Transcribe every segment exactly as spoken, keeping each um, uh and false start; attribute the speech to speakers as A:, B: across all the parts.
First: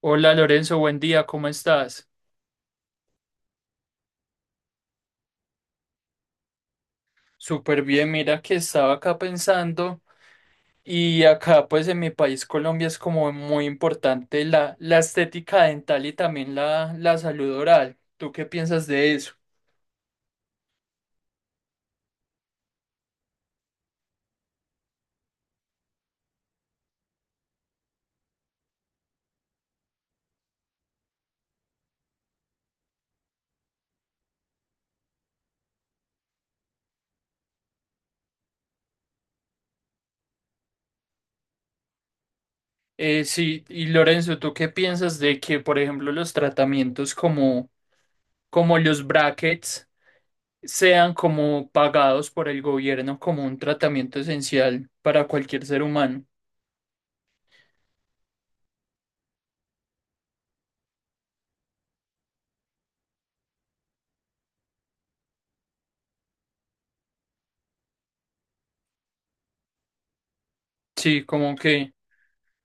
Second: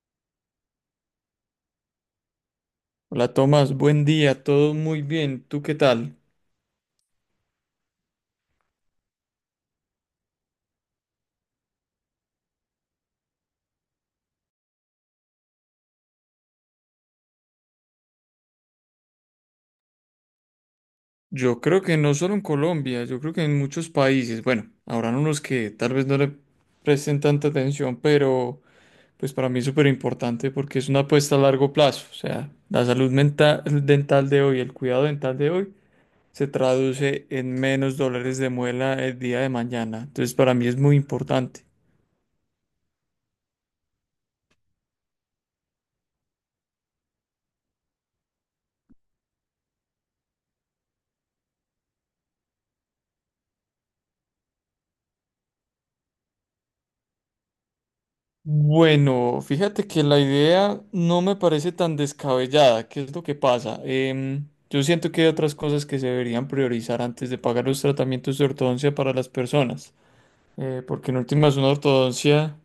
A: Hola Lorenzo, buen día, ¿cómo estás?
B: Hola Tomás, buen día, todo muy bien, ¿tú qué tal?
A: Súper bien, mira que estaba acá pensando y acá pues en mi país Colombia es como muy importante la, la estética dental y también la, la salud oral. ¿Tú qué piensas de eso?
B: Yo creo que no solo en Colombia, yo creo que en muchos países, bueno, habrán unos que tal vez no le presten tanta atención, pero pues para mí es súper importante porque es una apuesta a largo plazo, o sea, la salud mental, dental de hoy, el cuidado dental de hoy, se traduce en menos dólares de muela el día de mañana, entonces para mí es muy importante.
A: Eh, sí, y Lorenzo, ¿tú qué piensas de que por ejemplo los tratamientos como, como los brackets sean como pagados por el gobierno como un tratamiento esencial para cualquier ser humano?
B: Bueno, fíjate que la idea no me parece tan descabellada. ¿Qué es lo que pasa? Em, yo siento que hay otras cosas que se deberían priorizar antes de pagar los tratamientos de ortodoncia para las personas. Eh, porque en
A: Sí, como
B: últimas una
A: que
B: ortodoncia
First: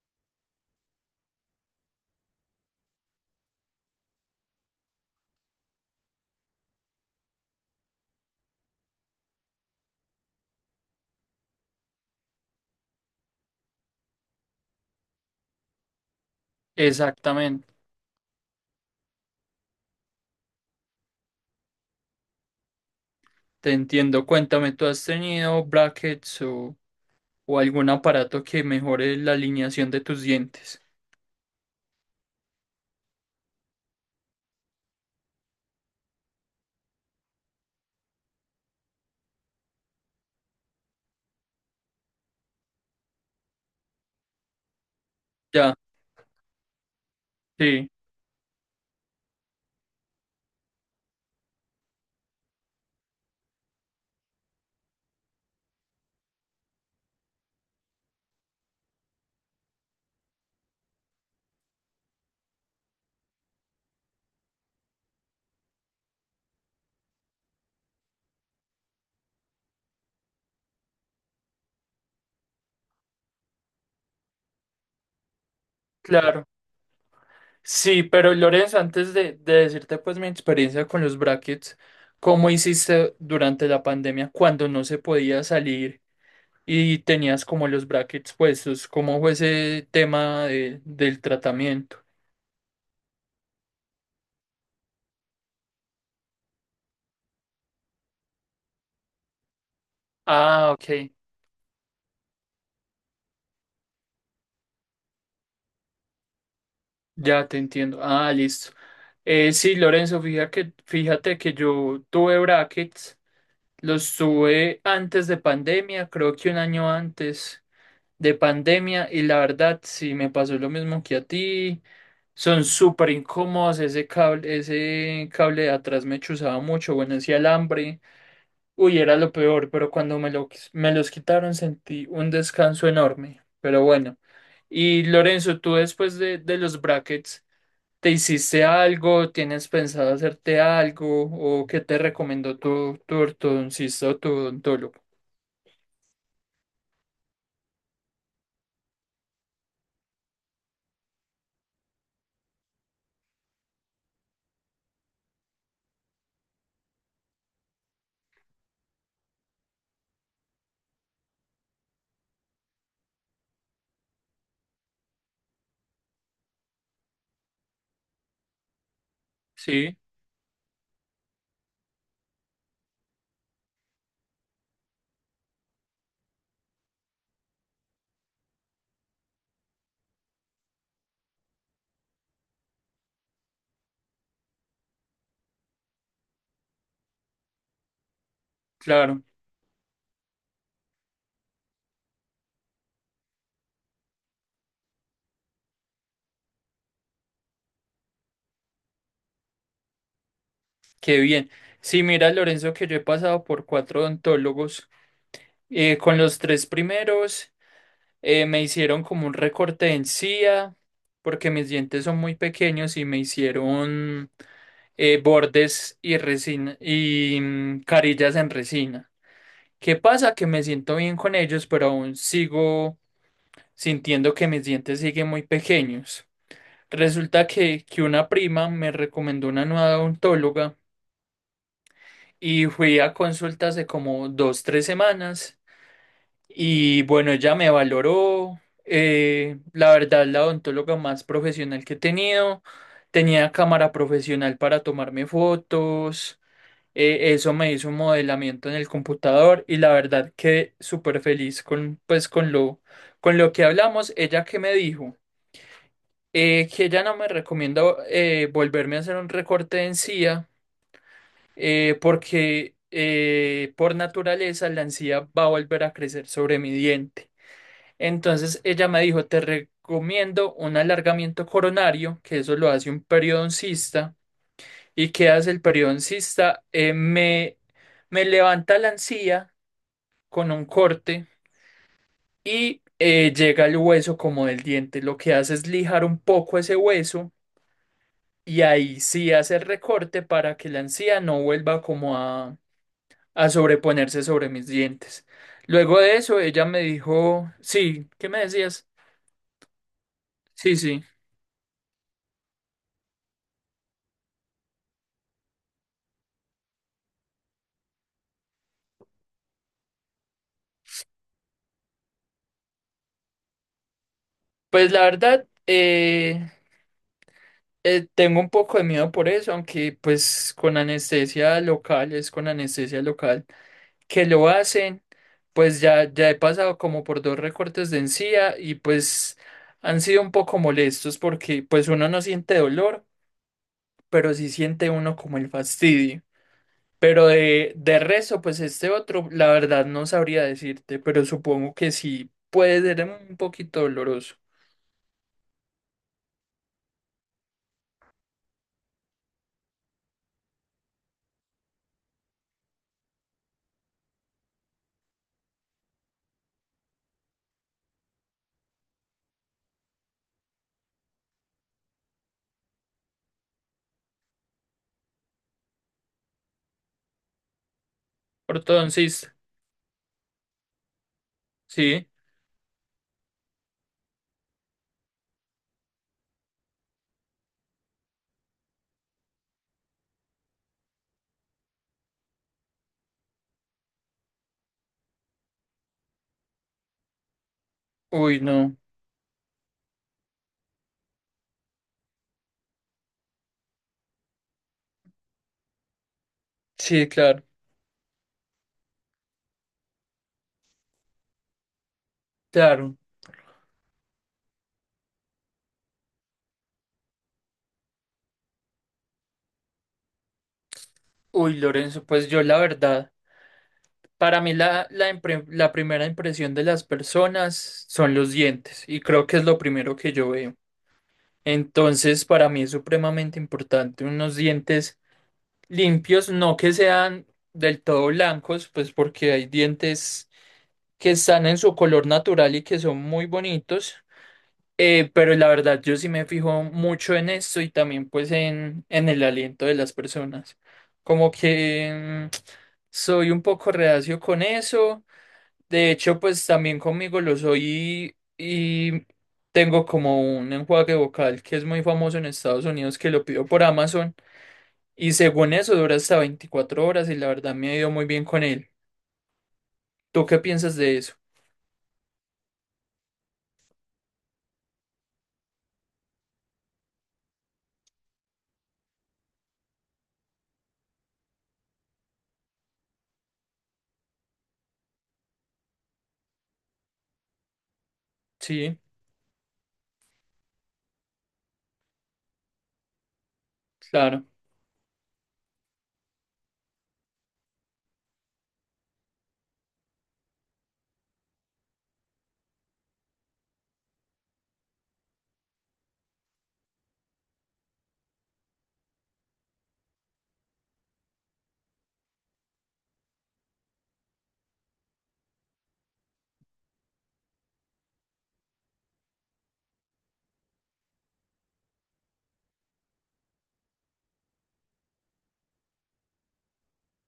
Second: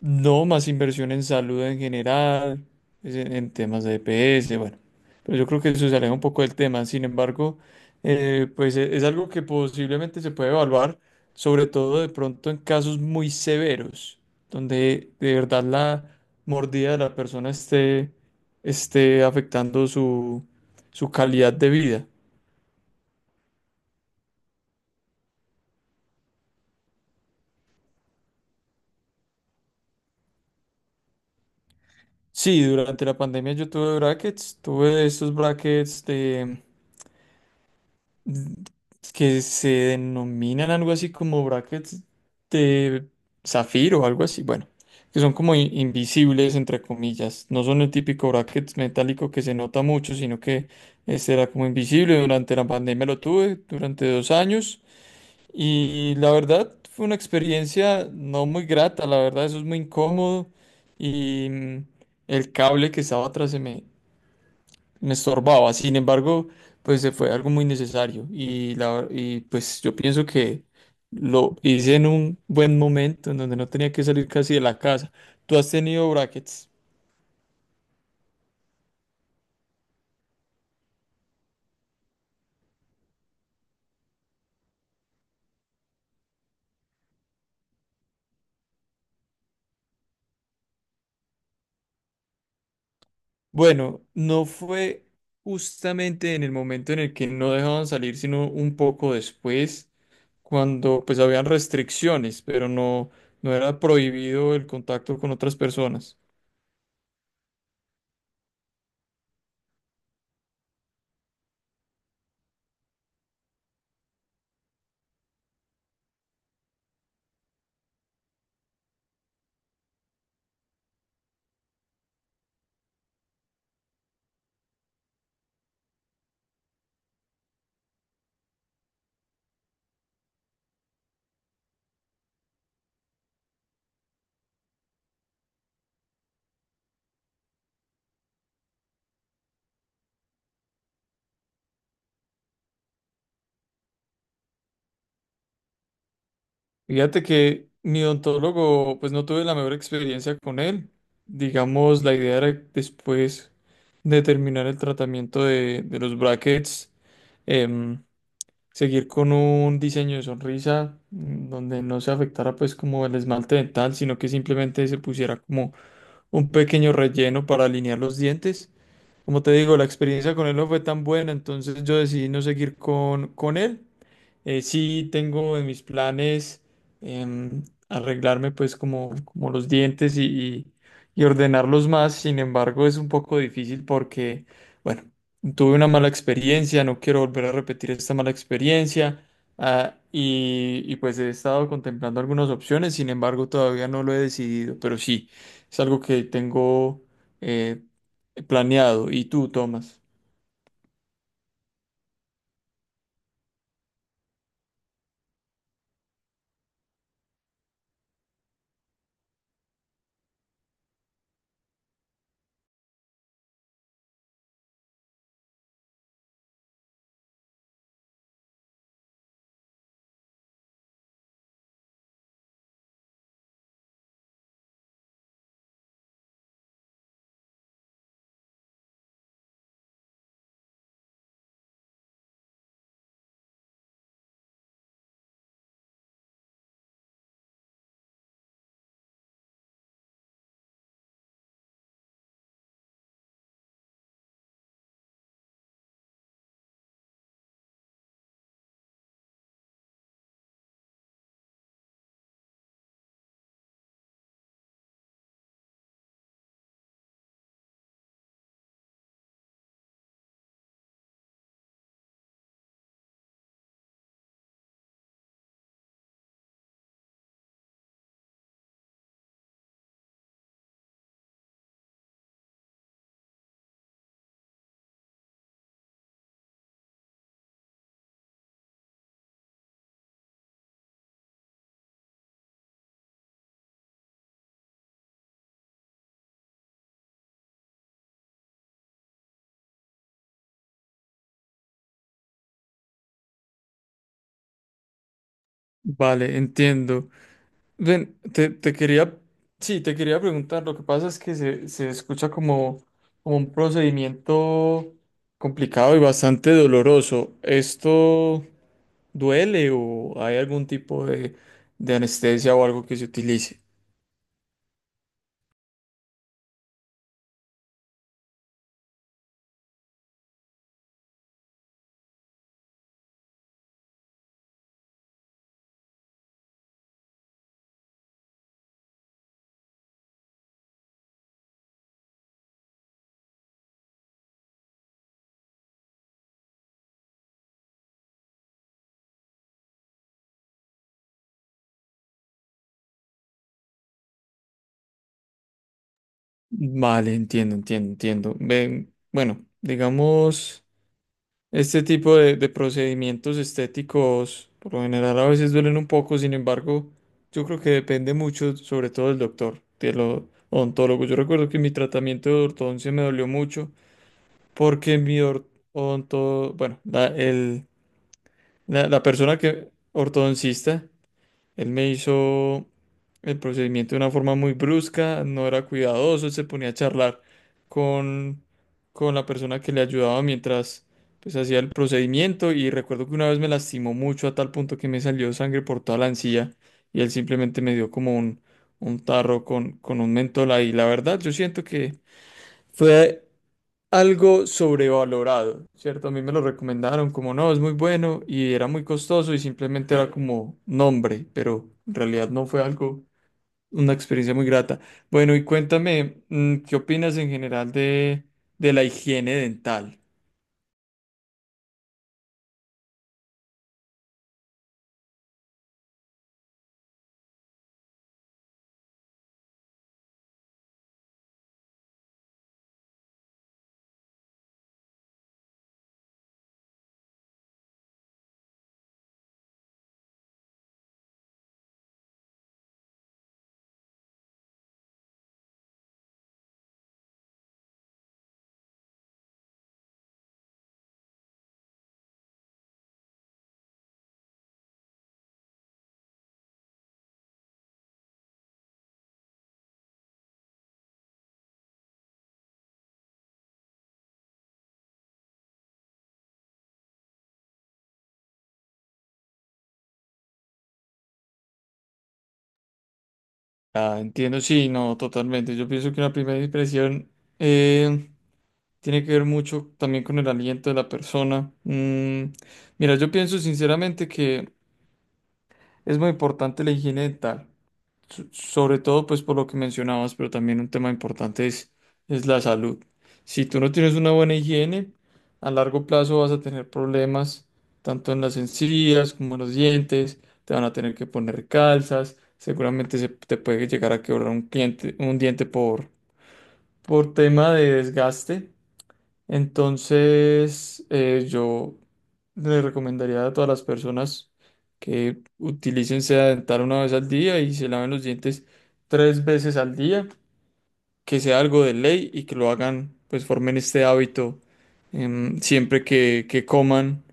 B: no, más inversión en salud en general, es en, en temas de EPS, bueno. Pero yo creo que eso se aleja un poco del tema. Sin embargo, eh, pues e- es, algo que posiblemente se puede evaluar, sobre todo de pronto en casos muy severos, donde de verdad la mordida de la persona
A: exactamente.
B: esté, esté afectando su, su calidad de vida.
A: Te entiendo, cuéntame, ¿tú has tenido brackets o, o algún aparato que mejore la alineación de tus dientes?
B: Sí, durante la pandemia yo tuve brackets, tuve estos brackets mm, que se denominan algo así como brackets de zafiro o algo así, bueno, que son como in-
A: Ya,
B: invisibles entre comillas, no son
A: sí,
B: el típico bracket metálico que se nota mucho, sino que este era como invisible, durante la pandemia lo tuve durante dos años y la verdad fue una experiencia no muy grata, la verdad eso es muy incómodo y mm, el cable que estaba atrás se me me estorbaba. Sin embargo, pues se fue algo muy necesario y, la, y pues yo pienso que lo hice en un buen momento en donde no tenía que salir casi de la casa. ¿Tú has tenido
A: claro.
B: brackets?
A: Sí, pero Lorenzo, antes de, de decirte pues mi experiencia con los brackets, ¿cómo hiciste durante la pandemia cuando no se podía salir y tenías como los brackets puestos? ¿Cómo fue ese tema de- del tratamiento?
B: Bueno, no fue justamente en el momento en el que no dejaban salir, sino un poco después,
A: Ah,
B: cuando
A: ok,
B: pues habían restricciones, pero no, no era prohibido el contacto con otras personas.
A: ya te entiendo. Ah, listo. Eh, sí, Lorenzo, fíjate que, fíjate que yo tuve brackets. Los sube antes de pandemia, creo que un año antes de pandemia, y la verdad, sí me pasó lo mismo que a ti. Son súper incómodos, ese cable, ese cable de atrás me chuzaba mucho, bueno, ese alambre, uy, era lo peor, pero cuando me lo, quis- me los quitaron sentí un descanso enorme, pero bueno. Y Lorenzo, tú después de, de los brackets, ¿te hiciste algo? ¿Tienes pensado hacerte algo? ¿O qué te recomendó tu, tu ortodoncista o tu odontólogo?
B: Fíjate que mi odontólogo, pues no tuve la mejor experiencia con él. Digamos, la idea era después de terminar el tratamiento de, de los brackets, em, seguir con un diseño de sonrisa mm, donde no se afectara pues como el esmalte dental, sino que simplemente se pusiera como un pequeño relleno para alinear los dientes. Como te digo, la
A: Sí,
B: experiencia con él no fue tan buena, entonces yo decidí no seguir con, con él. Eh, sí tengo en mis planes em, arreglarme pues como, como los dientes y, y- y ordenarlos más, sin embargo es un poco difícil porque, bueno, tuve una mala experiencia, no quiero volver a repetir esta mala
A: claro,
B: experiencia ah, y, y pues he estado contemplando algunas opciones, sin embargo todavía no lo he decidido, pero sí, es algo que tengo... eh, Planeado. ¿Y tú, Tomás?
A: qué bien. Sí, mira, Lorenzo, que yo he pasado por cuatro odontólogos. Eh, con los tres primeros eh, me hicieron como un recorte de encía, porque mis dientes son muy pequeños y me hicieron eh, bordes y resina y mm, carillas en resina. ¿Qué pasa? Que me siento bien con ellos, pero aún sigo sintiendo que mis dientes siguen muy pequeños. Resulta que, que una prima me recomendó una nueva odontóloga y fui a consultas de como dos, tres semanas y bueno, ella me valoró. Eh, la verdad, la odontóloga más profesional que he tenido. Tenía cámara profesional para tomarme fotos. Eh, eso me hizo un modelamiento en el computador y la verdad quedé súper feliz con, pues, con lo, con lo que hablamos. Ella que me dijo eh, que ella no me recomienda eh, volverme a hacer un recorte de encía, eh, porque eh, por naturaleza la encía va a volver a crecer sobre mi diente. Entonces ella me dijo, te recomiendo un alargamiento coronario, que eso lo hace un periodoncista. ¿Y qué hace el periodoncista? Eh, me, me levanta la encía con un corte y eh, llega al hueso como del diente. Lo que hace es lijar un poco ese hueso y ahí sí hace el recorte para que la encía no vuelva como a a sobreponerse sobre mis dientes. Luego de
B: Vale,
A: eso, ella me
B: entiendo.
A: dijo, sí,
B: Ven,
A: ¿qué me
B: te, te
A: decías?
B: quería, sí, te quería preguntar,
A: Sí,
B: lo que
A: sí.
B: pasa es que se, se escucha como, como un procedimiento complicado y bastante doloroso. ¿Esto duele o hay algún tipo de, de anestesia o algo que se utilice?
A: Pues la verdad, eh, eh, tengo un poco de miedo por eso, aunque pues con anestesia local, es con anestesia local que lo hacen, pues ya, ya he pasado como por dos recortes de encía y pues han sido un poco molestos porque pues uno no siente dolor, pero sí siente uno como el fastidio. Pero de, de resto, pues este otro, la verdad no sabría decirte, pero supongo que sí puede ser un poquito doloroso.
B: Vale, entiendo, entiendo, entiendo. Ven, bueno, digamos... Este tipo de, de procedimientos estéticos por lo general a veces duelen un poco, sin embargo, yo creo que depende mucho, sobre todo del doctor, del o- odontólogo. Yo recuerdo que mi tratamiento de ortodoncia me dolió mucho porque mi or- odonto, bueno, la, el, la, la
A: Ortodoncista,
B: persona que, ortodoncista, él me
A: sí.
B: hizo el procedimiento de una forma muy brusca, no era cuidadoso, él se ponía a charlar con, con la persona que le ayudaba mientras pues hacía el procedimiento y recuerdo que una vez me lastimó mucho a tal punto que me salió sangre por toda la encía y él simplemente me dio como
A: Uy,
B: un,
A: no.
B: un tarro con, con un mentol ahí. La verdad, yo siento que fue algo sobrevalorado, ¿cierto? A mí me lo
A: Sí,
B: recomendaron como
A: claro,
B: no, es muy bueno y era muy costoso y simplemente era como nombre, pero en realidad no fue
A: claro.
B: algo, una experiencia muy grata. Bueno, y cuéntame, mm, ¿qué opinas en general de, de la higiene dental?
A: Uy, Lorenzo, pues yo la verdad, para mí la, la, impre- la primera impresión de las personas son los dientes y creo que es lo primero que yo veo. Entonces, para mí es supremamente importante unos dientes limpios, no que sean del todo blancos, pues porque hay dientes que están en su color natural y que son muy bonitos. Eh, pero la verdad, yo sí me fijo mucho en esto y también pues en, en el aliento de las personas. Como que mm, soy un poco reacio con eso. De hecho, pues también conmigo lo soy y, y tengo como un enjuague vocal que es muy famoso en Estados Unidos que lo pido por Amazon y según eso dura hasta veinticuatro horas y la verdad me ha ido muy bien con él. ¿Tú qué piensas de eso?
B: Ah, entiendo, sí, no, totalmente. Yo pienso que una primera impresión eh, tiene que ver mucho también con el aliento de la persona. Mm, mira, yo pienso sinceramente que es muy importante la higiene dental. So- Sobre
A: Sí,
B: todo, pues por lo que mencionabas, pero también un tema importante es, es la salud. Si tú no tienes una
A: claro.
B: buena higiene, a largo plazo vas a tener problemas tanto en las encías como en los dientes, te van a tener que poner calzas, seguramente se te puede llegar a quebrar un cliente, un diente por, por tema de desgaste. Entonces, eh, yo le recomendaría a todas las personas que utilicen seda dental una vez al día y se laven los dientes tres veces al día, que sea algo de ley y que lo hagan, pues formen este hábito em, siempre que, que coman,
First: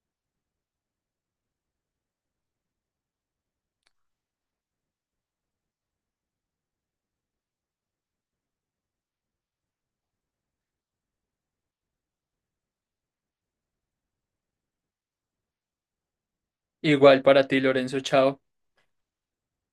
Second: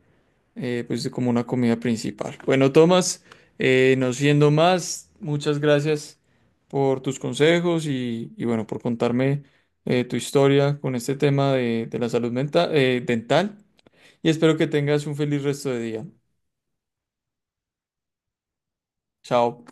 B: eh, pues como una comida principal. Bueno, Tomás, eh, no siendo más, muchas gracias por tus consejos y, y bueno, por contarme eh, tu historia con este tema de, de la salud mental, dental y espero que tengas un feliz resto de día.
A: Igual para ti, Lorenzo, chao.
B: Chao.